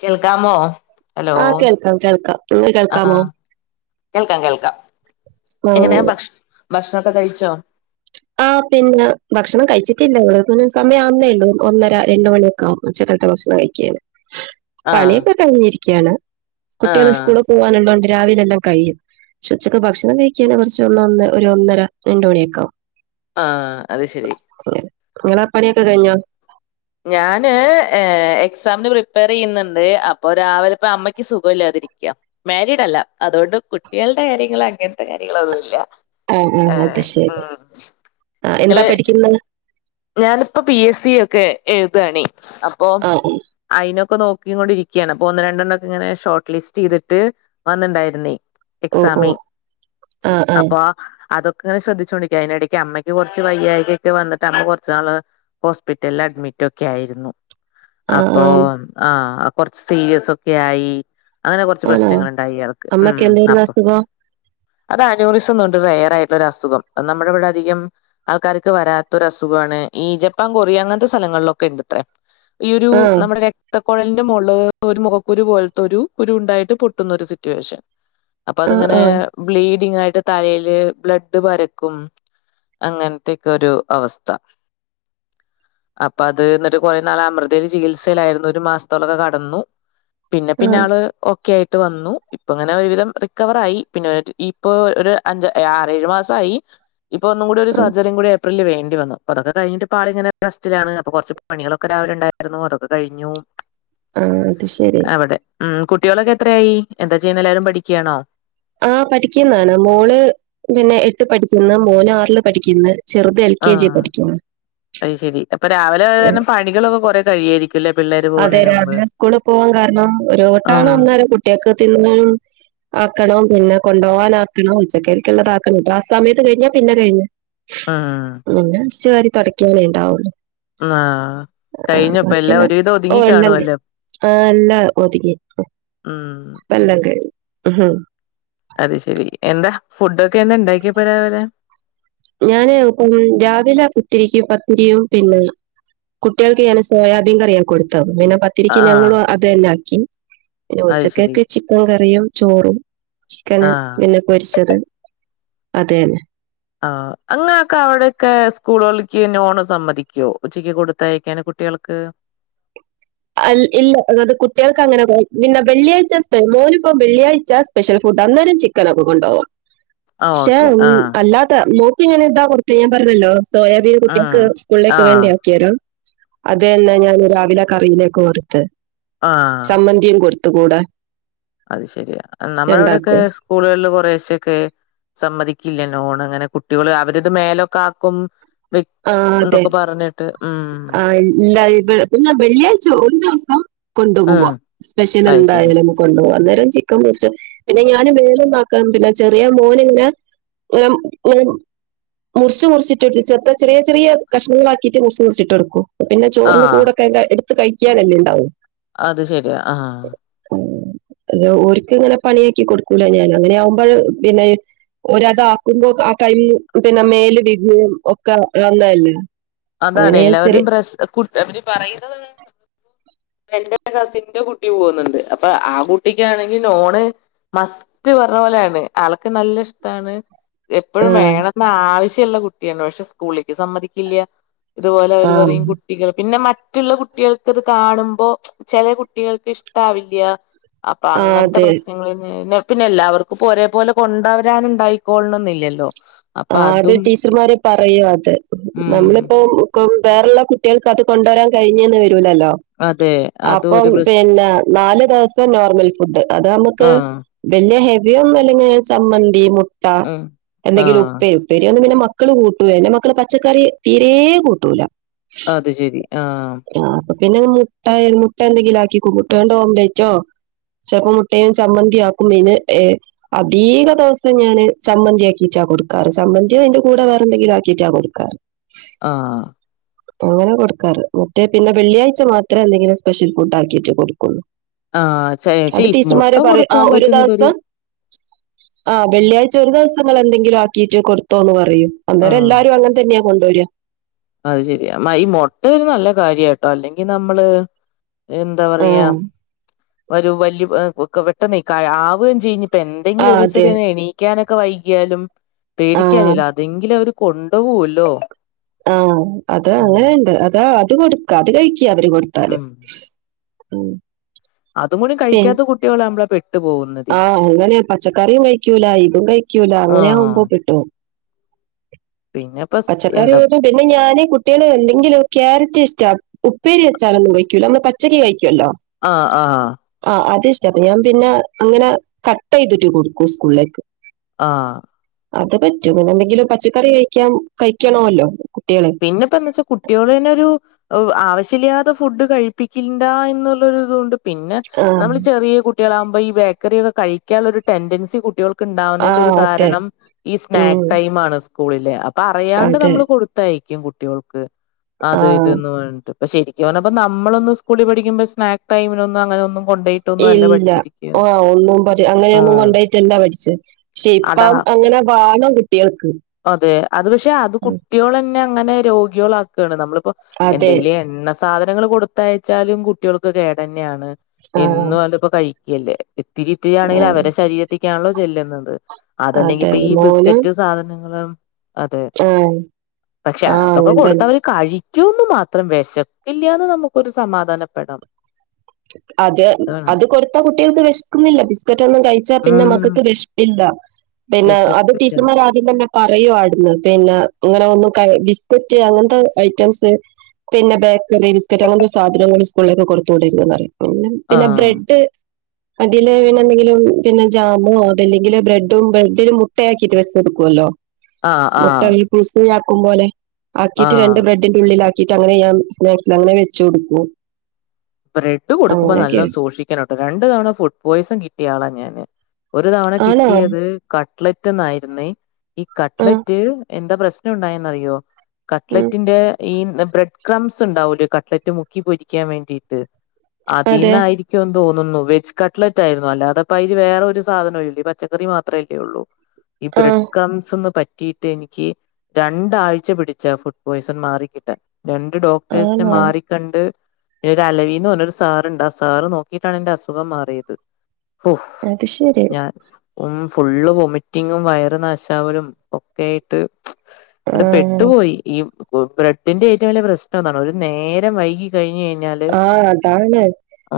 കേൾക്കാമോ ഹലോ ആ കേൾക്കാം കേൾക്കാം നിങ്ങൾക്ക് ആ കേൾക്കാമോ കേൾക്കാം കേൾക്കാം ഓ, എങ്ങനെയാ ഭക്ഷ ഭക്ഷണൊക്കെ കഴിച്ചോ ആഹ് പിന്നെ ഭക്ഷണം കഴിച്ചിട്ടില്ല എവിടെപ്പിന്നെ സമയാന്നേള്ളൂ ഒന്നര രണ്ട മണിയൊക്കെ ആവും ഉച്ച- കത്തെ ഭക്ഷണംകഴിക്കാന് ആഹ് പണിയൊക്കെ കഴിഞ്ഞിരിക്കാണ് കുട്ടികള് ആഹ് സ്കൂളി പോവാനൊള്ളോണ്ട് രാവിലെല്ലാം കയ്യും പക്ഷെ ഉച്ചക്ക് ഭക്ഷണം കഴിക്കാന കൊറച്ച് ഒന്ന് ഒ ഒരു ഒന്നര രണ്ടണിയൊക്കാവും ആഹ് അത് ശരി ഇങ്ങളെ പണിയൊക്കെ കഴിഞ്ഞോ ഞാന് എക്സാമിന് പ്രിപ്പയറെയ്യുന്നുണ്ട് അപ്പൊ രാവിലെ ഇപ്പ അമ്മയ്ക്ക് സുഖവില്ലാതായ് രിക്ക മാരിഡല്ല അതുകൊണ്ട് കുട്ടികളുടെ കാര്യങ്ങള് അങ്ങനത്തെ കാര്യങ്ങള് ഒന്നുല്ല ആ ആ അത് ഏഹ് ഉം ശരി ആ എന്താ ഇങ്ങള് പഠിക്കുന്നത് ഞാനിപ്പോ പി എസ് സി ഒക്കെ എഴുതാണേ അപ്പൊ ആ ആ, അയിനൊക്കെ നോ- കിക്കൊണ്ടിരിക്കാണ് അപ്പൊ ഒന്ന് രണ്ടെണ്ണോക്കെ ഇങ്ങനെ ഷോർട്ട് ലിസ്റ്റ് ചെയ്തിട്ട് വന്നിണ്ടാര്ന്നെ ഓ ഓ എക്സാമെ ആ ആ അപ്പൊ അതൊക്കെങ്ങിനെശ്രദ്ധിച്ചോണ്ടിക്ക അതിനിടക്ക് അമ്മയ്ക്ക് കൊറച്ച് വയ്യായ്കെക്കെ വന്നിട്ട്മ്മ കൊ- കുറച്ചു നാൾ ഹോസ്പിറ്റല അഡ്മിറ്റ് ഒക്കെ ആയിരുന്നു ആ അപ്പ ആ ആഹ് കൊറച്ച് സീരിയസ് ഒക്കെ ആയി അങ്ങനെ കൊറച്ച് ആണോ പ്രശ്നങ്ങളൊണ്ടായി ഇയാൾക്ക് ഉം അമ്മക്ക് എന്തായിരുന്നു അപ്പൊ അസുഖം അത് അനോറിസൊണ്ടറിഞ് വേറായിട്ടുള്ള ഒരു അസുഖം നമ്മുടെ ഇവിടെ അധികം ആൾക്കാർക്ക് വരാത്തൊരസുഖ- ഖാണ് ഈ ജപ്പാൻ കൊറിയ അങ്ങനത്തെ സ്ഥലങ്ങളിലൊക്കെ ഇണ്ടത്രേ ഈ ഒരു ആ നമ്മുടെ രക്ത കൊഴലിന്റെ മോള് ഒരു മുഖക്കുരു പോലത്തെ ഒരു കുരു ഉണ്ടായിട്ട് പൊട്ടുന്നൊരു സിറ്റുവേഷൻ അപ്പൊ ആ ആ അത്ങ്ങനെ ആ ബ്ലീ ങ്ങായിട്ട് തലയില് ബ്ലഡ് പരക്കും അങ്ങനത്തെക്കെരു അവസ് ത്ത അപ്പൊ അത് എന്നിട്ട് കൊറേനാള് അമൃതേല് ചികിത്സേലായിരുന്നു ഒരു മാസത്തോളൊക്കെ കടന്നു പിന്നെ ആ പിന്നെ ആള് ഒക്കെയായ് ട്ട് വന്നു ഇപ്പിങ്ങനെ ഒരുവിധം റിക്കവറായി പിന്നെ ഇപ്പൊരു അഞ്ച് ആറേഴു മാസായി ഇപ്പ ഒന്നും കൂടി ഒരു ആ സർജറികൂടി ഏപ്പ്രിലിൽ വേണ്ടിവന്നു അപ്പ അതൊക്കെ കഴിഞ്ഞിട്ട് ഇപ്പാളിങ്ങനെ റസ്റ്റിലാണ് അപ്പൊ കൊറച്ച് പണികളൊക്കെ രാവിലെണ്ടാരുന്നു അതൊക്കെ കഴിഞ്ഞു. ആഹ് അത് ശരി അവിടെ ഉം കുട്ടികളൊക്കെ എത്രയായി എന്താ ചെയ്യുന്ന എല്ലാരും പഠിക്കാണോ ആഹ് പഠിക്കുന്നാണ് മോള് പിന്നെ എട്ട് പഠിക്കുന്ന് മോന് ആറില് പഠിക്കുന്ന് ചെറുത് എൽ കെ ജി ആഹ് പഠിക്കുന്ന്. അയ്ശരി അപ്പ രാവിലെ ഉം. കാരണം പണികളൊക്കെ കൊറെ കഴിയാരിക്കും അതെ രാവിലെ ഉസ്കൂളിൽ പോവാകാരണം ഉം ഒരോട്ടാണ് അന്നാല കുട്ടിക്ക് തിനാന്നും ആക്കണോം പിന്നെ കൊണ്ടോവാൻ ആക്കണൊ ഉച്ചക്കരിക്കുള്ളതാക്കണം ഇത്രാ സമയത്ത് കഴിഞ്ഞ പിന്നെ കഴിഞ്ഞ് ഉം ഉം അടിച്ചവാരി തൊടയ്ക്കാനെ ഇണ്ടാവു ആഹ് കഴിഞ്ഞൊപ്പ എല്ലാവൊര് ഓ ഇല്ലങ്കൈ ആഹ് അല്ലാ ഒതിങ്ങി ഉം ഇപ്പെല്ലാങ്കയ്ഞ് ഇഹ് അത് ശെരി എന്താ ഫുഡൊക്കെ എന്താ ഇണ്ടാക്കിയാ പോ രാവിലെ ഞാന് ഉം രാവിലെ കുത്തിരിക്ക് പത്തിരിയും പിന്നെ കുട്ടികൾക്ക് ഞാൻ സോയാബീൻ കറിയാകൊടുത്തവർക്ക് പിന്നെ പത്തിരിക്ക് ആഹ് ഞങ്ങളു അത് തന്നെ ആക്കി പിന്നെ അത് ശരി ഉച്ചക്കൊക്കെ ചിക്കൻ കറിയും ചോറും ചിക്കന് ആഹ് പിന്നെ പൊരിച്ചത് അത് ന്നെ ആഹ് അങ്ങക്കെ അവടെക്കെ സ്കൂളുകളക്ക് നോണ് സമ്മതിക്കൊ ഉച്ചക്ക് കൊടുത്തയക്കാന് കുട്ടിക ൾക്ക് അൽ ഇല്ല അത് കുട്ടികൾക്ക് അങ്ങനെ കു പിന്നെ വെള്ളിയാഴ്ച മോനിപ്പോ വെള്ളിയാഴ്ച സ്പെഷ്യൽ ഫു ഡാ അന്നേരം ചിക്കനൊക്കെ കൊണ്ടോവാം ആഹ് ക്ഷെ ഓക്കെ ആഹ് അല്ലാതെ മോ ക്ക് ഞാനിത കൊട്ത്തെ ഞാൻ പറഞ്ഞല്ലോ സോയാബീൻ ഉം കുട്ടീക്ക് സ്കൂളിലേക്ക് ആഹ് വേണ്ടിയ ആക്കിയരോ അതനെ ഞാൻ രാവിലെ കറിയിലേക്കു കൊട്ത്ത് ആഹ് ചമ്മന്തിം കൊടുത്ത് ത്ത് കൂടെ അത് ശരിയാ നമ്മടെവിടെക്കെ ഉണ്ടാക്കും സ്കൂളുകളില് കുറശ്ശൊക്കെ സമ്മതി ക്കില്ല ലോണ് അങ്ങനെ കുട്ടികള് അവരത് മേലൊക്കെ ആക്കും വി ആ അതെ എന്നൊക്കെ പറഞ്ഞിട്ട് ഉം [unintelligible] രു ദിവസം ഉം. കൊണ്ടുപോക സ്പെഷ്യൽ അത് ശരി. എന്തായാലും കൊണ്ടുപകവാ അന്നേരം ചിക്കൻ മുച്ച് പിന്നെ ഞ അന് മേലന്നാക്കും പിന്നെ ചെറിയ മോനിങ്ങനെ [unintelligible] മുറിച്ച് മുറിച്ചിട്ട്ട്ട് ചെറ് ചെറിയ ചെറിയ കഷ്ണങ്ങളാക്കീട്ട് മുറ്ച്ച് മുറ്ച്ചിട്ടോട്ക്കും പിന്നെ ചോറ്ന് ആഹ്. കൂടെ ക ട്ത്ത് കഴിക്ക്യാനല്ലേണ്ടാവൂ അത് ശരിയാ ആ അത് ഒര്ക്ക്ങ്ങനെ പണിയാക്കി കൊട്ക്കൂല ഞാൻ അങ്ങനെയാവുമ്പൾ പിന്നെ ഒര്താക്കുമ്പോ ആ ടൈമ് പിന്നെ മേല് വികും ഒക്കെ ആവുന്നല്ലേ അതാണ് എല്ലാവരും പ്രസ് കുട്ട് അവര് പറയുന്ന എന്റെ കസിന്റെ കുട്ടി പോകുന്നുണ്ട് അപ്പൊ ആ കുട്ടിക്കാണങ്കി നോണ് മസ്റ്റ് പറഞ്ഞപോലെയാണ് ആൾക്ക് നല്ല ഇഷ്ടാണ് ആ എപ്പഴും വേണന്ന് ആവശ്യള്ള കുട്ട്യാണ് പക്ഷെ സ്കൂളിക്ക് സമ്മതിക്കില്ല ഇതുപോലെ ആ അവര് പറയും കുട്ടികൾ പിന്നെ മറ്റ്ള്ള കുട്ടികൾക്കത് കാണു മ്പോ ചെല കുട്ടികൾക്ക് ഇഷ്ടവില്ല അപ്പൊ ആ അങ്ങനത്തെ അതെ പ്രശ്നങ്ങളിന് പിന്നെ എല്ലാവർക്കുപ്പോ ഒരേ പോലെ കൊണ്ടോരാന് ഉണ്ടായിക്കോളണന്നില്ലല്ലോ ആ അത് ടീച്ചർമാര് പറയൂ അത് ഉം നമ്മളിപ്പോ വേറെള്ള കുട്ട്യള്ക്ക് അത് കൊണ്ടോരാൻ കഴിഞ്ഞ്ന്ന് വരൂലല്ലോ അതെ അതും അപ്പം ഒരു പ്രശ് പിന്നെ നാല് ദെവസം നോർമൽ ഫുഡ് അത് ആ. നമക്ക് വ ല്ല്യ ഹെവി ഒന്നും അല്ലെങ്കിങ്ങനെ ചമ്മന്തി മുട്ട ഉം. ആ. എന്തെങ്കിലും ഉപ്പേ ഉപ്പേരിയൊന്നും പിന്നെ മ മക്കള് കൂട്ടൂലയിന് മക്കള് പച്ചക്കറി തീരെ കൂട്ടൂല അത് ശെരി ആ ആഹ് അപ്പൊ പിന്നെ മുട്ട മുട്ട എന്തെങ്കിലാക്കിക്കും മുട്ട്യോണ്ട് ഓബ്ലെറ്റോ ചെലപ്പോ മുട്ടയും ചമ്മന്തിയാക്കും ഏ അധീക ദെവസം ഞാന് ചമ്മന്തിയാക്കീട്ടാ കൊട്ക്കാറ് ചമ്മന്തിയോ അയിന്റെ കൂടെ വെറെന്തെങ്കിലാക്കീട്ടാ കൊട്ക്കാറ് ആ അങ്ങനെ കൊട്ക്കാറ് മറ്റേ പിന്നെ വെള്ളിയാഴ്ച മാത്രേ എന്തെങ്കിലും സ്പെഷ്യൽ ഫുഡാക്കീട്ടേ കൊട്ക്കൊള്ളു ആ. ചെ പക്ഷേ അത് ഈ മുട്ട ടീച്ചർമാരെ പറ ആ കൊടുക്കാൻ ഒര് പറ്റുന്നതൊരു ദെവസം ആഹ് വെള്ളിയാഴ്ച ഒരു ദെവസങ്ങള്ന്തെ ങ്കിലും ആക്കീട്ട് കൊടുത്തോന്ന് പറയും ആ. അന്നേരം എല്ലാരും അങ്ങനെതന്നെ കൊണ്ടോര അത് ശെരിയാ ഈ മൊട്ടൊരു നല്ല കാര്യട്ടോ അല്ലെങ്കി നമ്മള് എന്താ ആ പറയാ ഒരു വല്ല്യ ഹ് ക് പെട്ടെന്നെ ക ആവേയും ചെയ ആ ഇതെന്തെങ്കിലും അതെ ഒരീസൊരു എണീക്കാനൊക്കെ വൈകിയാലും ആ പേടിക്കാലല്ലോ അതെങ്കിലവര് കൊണ്ട് പോവല്ലോ ആ അത് അങ്ങനെണ്ട് അതാ അത് കൊട്ക്ക അത് കഴിക്ക അവര് കൊട്ത്താല് ഉം. ഉം അതും കൂടി കഴിക്കാത്ത കുട്ട്യളാവുമ്പളാ പെ ആഹ് അങ്ങനെ പച്ചക്കറിം കഴിക്കൂല ഇതും കഴിക്കൂല ആ. അങ്ങനെയാവുമ്പോ പെട്ടോവും പിന്നെപ്പോ സ് എന്താ പച്ചക്കറിയോല് പിന്നെ ഞാന് കുട്ട്യാള് എന്തേങ്കിലും ക്യാരറ്റ് ഇഷ്ടാ ഉപ്പേരി വെ ച്ചാലൊന്നും കഴിക്കൂല്ല നമ്മള് പച്ചേരി കഴിക്ക്യല്ലോ ആ ആഹ് അത് ഇഷ്ടാ ഞാൻ പിന്നെ അങ്ങനെ കട്ട്യ്തിട്ട് കൊട്ക്കു സ്കൂള്ലേക്ക് ആ അത് പറ്റും പിന്നെന്തെങ്കിലും പച്ചക്കറി കഴിക്കാൻ കഴിക്കണോല്ലോ പിന്നെപ്പന്ന് വെച്ചാ കുട്ട്യാള്നൊരു ഓ ആവശ്യല്ലാതെ ഫുഡ് കഴിപ്പിക്ക്ണ്ടാ എന്നുള്ളൊരുതുണ്ട് പിന്നെ ആഹ് നമ്മൾ ചെറിയ കു കുട്ട്യാളാകുമ്പോ ഈ ബേക്കറിയക്കെ കഴിക്കാള്ളൊരു ടെൻഡൻസി കുട്ടികൾ ക്ക് ഉണ്ടാവ്ന്നതിൻ്റെ ഒരു ആഹ് അതെ. കാരണം ഈ ഉം സ്നാക്ക് ടൈമാണ് സ്കൂളിലെ അപ്പൊ അറിയാണ്ട് അതെ. നമ്മള് കൊടു കഴിക്കും കുട്ടികൾക്ക് അത് ഇത് ആഹ് ന്ന് പറഞ്ഞിട്ട് പ ശരിക്ക് പറഞ്ഞാപ്പോ നമ്മളൊന്ന് സ്കൂളിൽ പഠിക്കുമ്പോ സ്നാക്ക് ടൈമിനൊന്നങ്ങനൊന്നും ഇല്ല ആ ഒന്നും പ അങ്ങനെയൊന്നും ഉം കൊണ്ടോയിട്ടല്ല പഠിച്ചേ പക്ഷെ അതാ ഇപ്പം അങ്ങ ങ്ങനെ ബാണം കുട്ട്യാള്ക്ക് അതെ. അത് പക്ഷെ അത് കുട്ട്യാളെന്നെ അങ്ങനെ രോഗ്യാള് ആക്കാണ് നമ്മളിപ്പോ അതെ. എന്തേലും എണ്ണ സാധനങ്ങള് കൊട്ത്തയച്ചാലും കുട്ട്യാള്ക്ക് കേടെന്നെയാണ് ആഹ് എന്നും അത്പ്പോ കഴിക്കല്ലേ ഇത്തിരിത്തിരിയാണെങ്കിലും ആഹ് അവരെ ശരീരത്തിക്കാണല്ലോ ചെല്ലുന്നത് അതല്ലെങ്കി അതെ പ്പൊ ഈ ബിസ്ക്കറ്റ് സാധനങ്ങളും ആ പക്ഷെ അ അതൊക്കെ കൊടുത്തവര് കഴി റ്റൊന്നു മാത്രം വെശക്കില്ലാന്ന് നമുക്കൊരു സമാധാനപ്പെടാം അത് അതാണ്. അത് കൊടുത്താ കുട്ടികൾക്ക് വെശ്ക്കുന്നില്ല. ബിസ്ക്കറ്റ് ഒന്നും കഴിച്ചാ പിന്നെ ഉം. മക്കൾക്ക് വെശ്‌പില്ല. പിന്നെ അത് വിശപ്പില്ല. ടീച്ചർമാർ ആദ്യം തന്നെ പറയോട്ന്ന് പിന്നെ അങ്ങനെ ഒന്നും കഴി ബിസ്കറ്റ് അങ്ങൻത്തെ ഐറ്റംസ് പിന്നെ ബേക്കറി, ബിസ്കറ്റ് അങ്ങൻത്തെ സാധനങ്ങൾ സ്കൂളിലേക്ക് കൊടുത്തു വിടരുതെന്ന് പറയും പിന്നെ പിന്നെ ആഹ്. ബ്രെഡ് അതില് പിന്നെന്തെങ്കിലും പിന്നെ ജാമോ അതല്ലെങ്കില് ബ്രെഡും ബ്രെഡിൽ മുട്ടയാക്കിട്ട് വെച്ച് കൊടുക്കും [unintelligible] ല്ലോ ആഹ് മുട്ട ആഹ് [unintelligible] ആക്കും പോലെ ആക്കിട്ട് ആഹ്. രണ്ട് ബ്രെഡിന്റെ ഉള്ളിലാ ക്കിട്ടങ്ങനെ ഞാം സ്നാക്സ് ലങ്ങനെ വെച്ച് കൊടുക്കും. ബ്രെഡ് കൊടുക്കുമ്പോ അങ്ങനെയൊക്കെ നല്ലോം സൂക്ഷിക്കണം ട്ടോ രണ്ട് തവണ ഫുഡ് പോയിസൺ കിട്ടിയ ആളാ ഞാന് ഒരു തവണ ആണോ കിട്ടിയത് കട്ലറ്റ്ന്നായിരുന്നേ ഈ ആ കട്ട്ലറ്റ് എന്താ പ്രശ്നം ഉണ്ടായന്നറിയോ ഉം കട്ലെറ്റിന്റെ ഈ [unintelligible] ബ്രെഡ് ക്രംസ് ഉണ്ടാവുല്ലേ കട്ട്ലറ്റ് മുക്കി പൊരിക്കാൻ വേണ്ടിട്ട് അതെ അതീന്നായിരിക്കും തോന്നുന്നു വെജ് കട്ട്ലറ്റ് ആയിരുന്നു അല്ലാതെപ്പയ്ല് വേറെ ഒരു സാധനം ഇല്ല പച്ചക്കറി മാത്രല്ലേ ഉള്ളൂ ഈ ബ്രഡ് ആഹ് കംസ്ന്ന് പ കിട്ടിയെനിക്ക് രണ്ടാഴ്ച പിടിച്ച ഫുഡ് പോയ്സൺ മാറി കിട്ടാൻ രണ്ട് ഡോക്ടേഴ്സിനെ ആണോ മാറിക്കണ്ട് ദ അലവീന്ന് പറഞ്ഞൊരു സാറ്ണ്ട് ആ സാറ് നോക്കിയിട്ടാണെൻ്റെ അസുഖം മാറിയത് ഹോ അത് ശരി ഞാൻ ഉം ഫുള്ള് വൊമിറ്റിങ്ങും വയറ് നാശാവലും ഒക്കെ ആയിട്ട് അത് ആഹ് പെട്ടുപോയി ഈ ഓ ബ്രഡിന്റെ ഏറ്റം വലിയ പ്രശ്നതാണ് ഒരു നേരം വൈകി കഴിഞ്ഞ് കഴിഞ്ഞാ ആ അതാണ്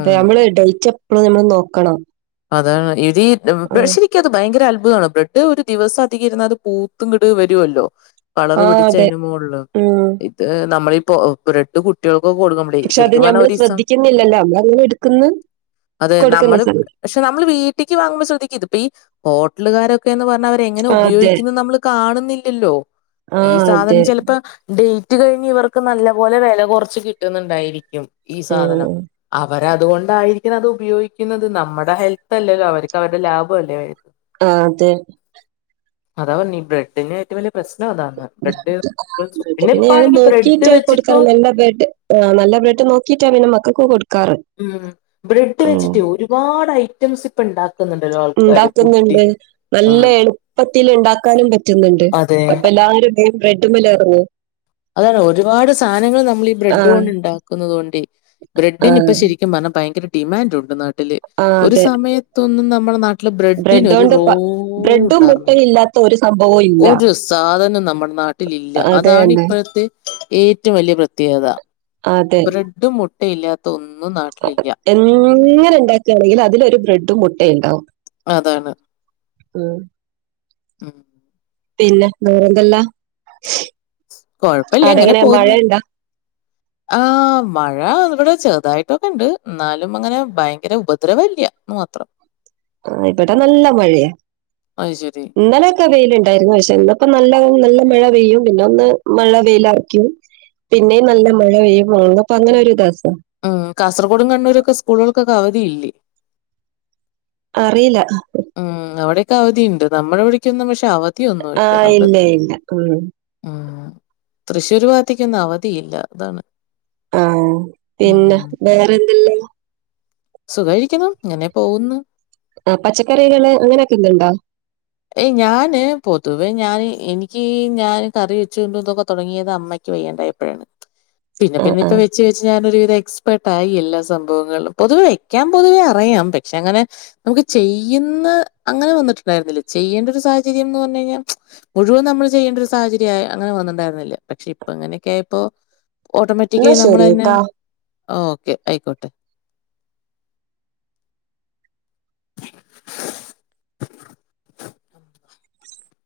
പ്പ നമ്മള് ഡയിച് എപ്പളും നമ്മള് നോക്കണം അതാണ് എടീ ആഹ് [unintelligible] ഇരിക്കാ അത് ഭയങ്കര [unintelligible] ബ്രെഡ് ഒരു ദിവസം അധികം ഇര്ന്നാ അത് പൂത്ത്ങ്ങട്ട് വരുവല്ലോ കളർ ആഹ് പിടിച്ച അതെ അയ്ൻ്റെ മോള് ഉം ഇത് നമ്മളിപ്പോ ബ്രഡ് കുട്ടികൾ പ്പൊ കൊടുക്കമ്മളയ് പക്ഷെ അത് ശരിക്കും പറഞ്ഞ ഞമ്മള് ഒരീസം ശ്രദ്ധിക്കുന്നില്ലല്ലോ നമ്മളങ്ങനെ എടുക്കുന്ന് അത് കൊടുക്കുന്ന നമ്മള് സ പക്ഷെ നമ്മള് വീട്ട്ക്ക് വാങ്ങുമ്പോ ശ്രദ്ധിക്കും ഇത് പ്പൊ ഈ ഹോട്ടലുകാരൊ ന്ന് പറഞ്ഞ അവരെ എങ്ങനെ ആഹ് അതെ ഉപയോഗിക്കുന്നത് നമ്മള് കാണുന്നില്ലല്ലോ ഈ ആഹ് സാധനം അതെ ചെലപ്പോ ഡേ റ്റ് കഴിഞ്ഞ് ഇവർക്ക് നല്ല പോലെ വെല കൊർച്ച് കിട്ടുന്നുണ്ടായിരിക്കും ഈ സാധനം ഉം അ അവർ അതുകൊണ്ടായിരിക്കണം അത് ഉപയോഗിക്കുന്നത് നമ്മടെ ഹെൽത്ത് അല്ലേ അവർക്ക് അവരുടെ ലാഭം അല്ലേ ആ അതെ അതാ പറഞ്ഞ ബ്രെഡിൻ്റെ ഏറ്റവും വല്ലിയ അതാണ് പിന്നെ ഞാൻ ഇപ്പാണെങ്കി ബ്രെഡ് നോക്കീട്ടെ കൊടുക്കാ വെച്ചിട്ട് നല്ല ബ്രഡ് ആ നല്ല ബ്രഡ് നോക്കീട്ടേ ന്ന മക്കൾക്ക് കൊടു ഉം ബ്രെഡ് വെച്ചിട്ടേ ഒരുപാട് ഐറ്റംസ് ഇപ്പ ഇണ്ടാക്ക ഉണ്ടാക്കുന്നുണ്ട് നല്ല ഉം എളുപ്പത്തിൽ ഉണ്ടാക്കാനും പറ്റുന്നുണ്ട് അതെ അപ്പൊ എല്ലാവരുംെയിം റെഡ്മിലറന്നു. അതാണ് ഒരുപാട് സാധനങ്ങൾ നമ്മൾ ബ്രെഡ് ആഹ് കൊണ്ട് ഉണ്ടാക്കുന്നത് കൊണ്ട് ബ്രെഡിന് ഇപ്പ ആഹ് ശരിക്കും പറ്ഞ്ഞാ ഭയങ്കര ഡിമാൻഡ് ഉണ്ടെന്നാണ് ട്ടില് ആഹ് ഒരു സമയത്തൊന്നും നമ്മളെ നാട്ടില് ബ്രെഡ് ബ്രെഡിനൊരു കൊണ്ട് പ റോൾ ബ്രെഡും ഉണ്ടാ മുട്ടയും ഇല്ലാത്ത ഒരു സംഭവവും ഇല്ല ഒരു സാധനം നമ്മടെ നാട്ടില് ഇല്ല അതെ അതാണ് തന്നെ ഇപ്പ ദെ ഏറ്റം വല്ല്യ പ്രത്യേകത അതെ ബ്രെഡും മുട്ടിം ഇല്ലാത്ത ഒന്ന എങ്ങനെ ഉണ്ടാക്കുകയാണെങ്കിൽ അതിലൊരു ബ്രെഡും മുട്ടയും ഉണ്ടാവും അതാണ് ഉം. ഉ.. പിന്നെ വേറെ എന്തെല്ലാം കൊഴപ്പില്ലേ എങ്ങനെ പോകുന്നു ആഹ മഴ ഇവിടെ ചേ ഇതായിട്ടൊക്കെ ഉണ്ട് എന്നാലും അങ്ങനെ ഭയങ്കര ഉപദ്രവല്ല മാത്രം ആ ഇവിടെ നല്ല മഴയാ അത് ശരി. ഇന്നലെയൊക്കെ വെയിലുണ്ടായിരുന്നു പക്ഷേ ഇന്നപ്പോ നല്ല നല്ല മഴ പെയ്യും പിന്നെ ഒന്ന് മഴ വെയില ആക്കും പിന്നെയ നല്ല മഴ പെയ്യും മുങ്ങപ്പ അങ്ങനെ ഒരു ഇതസ്ഥ ഉം കാസർഗോടും കണ്ണൂരൊക്കെ സ്കൂളുകൾക്കൊക്കെ അവധിയില്ലേ. അറിയില്ല.. ഉം അവിടെയൊക്കെ അവധിയുണ്ട് നമ്മുടെെവിടേക്കൊന്നും പക്ഷെ അവധ ആഹ ഇല്ല ഇല്ല ഉ തൃശ്ശൂര് ഭാഗത്താക്ക് അവധിയില്ല അതാണ് ആഹ പിന്നെ വേറെന്തല്ലോ... സുഖരിക്കണം ഇങ്ങനെ പോകുന്നു ആ പച്ചക്കറികള് അങ്ങനെയൊക്കെ ഇതുണ്ടോ ഏയ് ഞാന് പൊതുവേ ഞാൻ എനിക്ക് ഞാൻ കറി വെച്ച കൊണ്ടന്നൊക്കെ തുടങ്ങിയത് അമ്മയ്ക്ക് ്യണ്ടപ്പോഴാണ് പിന്നെ ആ പിന്നെ ആ ഇപ്പ വെച്ച് വെച്ച് ഞാനൊരു എക്സ്പർട്ട ആായി എല്ലാ സംഭവങ്ങളും പൊതുവെ വെക്കാൻ പൊതുവെ അറിയാം പക്ഷെ അങ്ങനെ നമുക്ക് ചെയ ഇന്ന് അങ്ങനെ വന്നിട്ടുണ്ടായിരുന്നില്ല ചെയ്യേണ്ട ഒരു സാഹചര്യം എന്ന് പറഞ്ഞു കഴിഞ്ഞാൽ മുഴുവൻ നമ്മള് ചെയ്യേണ്ട ഒരു സാഹചര്യം അങ്ങനെ വന്നിട്ടണ്ടായിരുന്നില്ല പക്ഷെ അപ്പൊ അങ്ങനെയൊക്കെയായിപ്പൊ എന്നാ ഓട്ടോമാറ്റിക്കായി നമ്മൾ ശരി തന്നെ കേട്ടോ ആ ഓക്കെ ആയിക്കോട്ടെ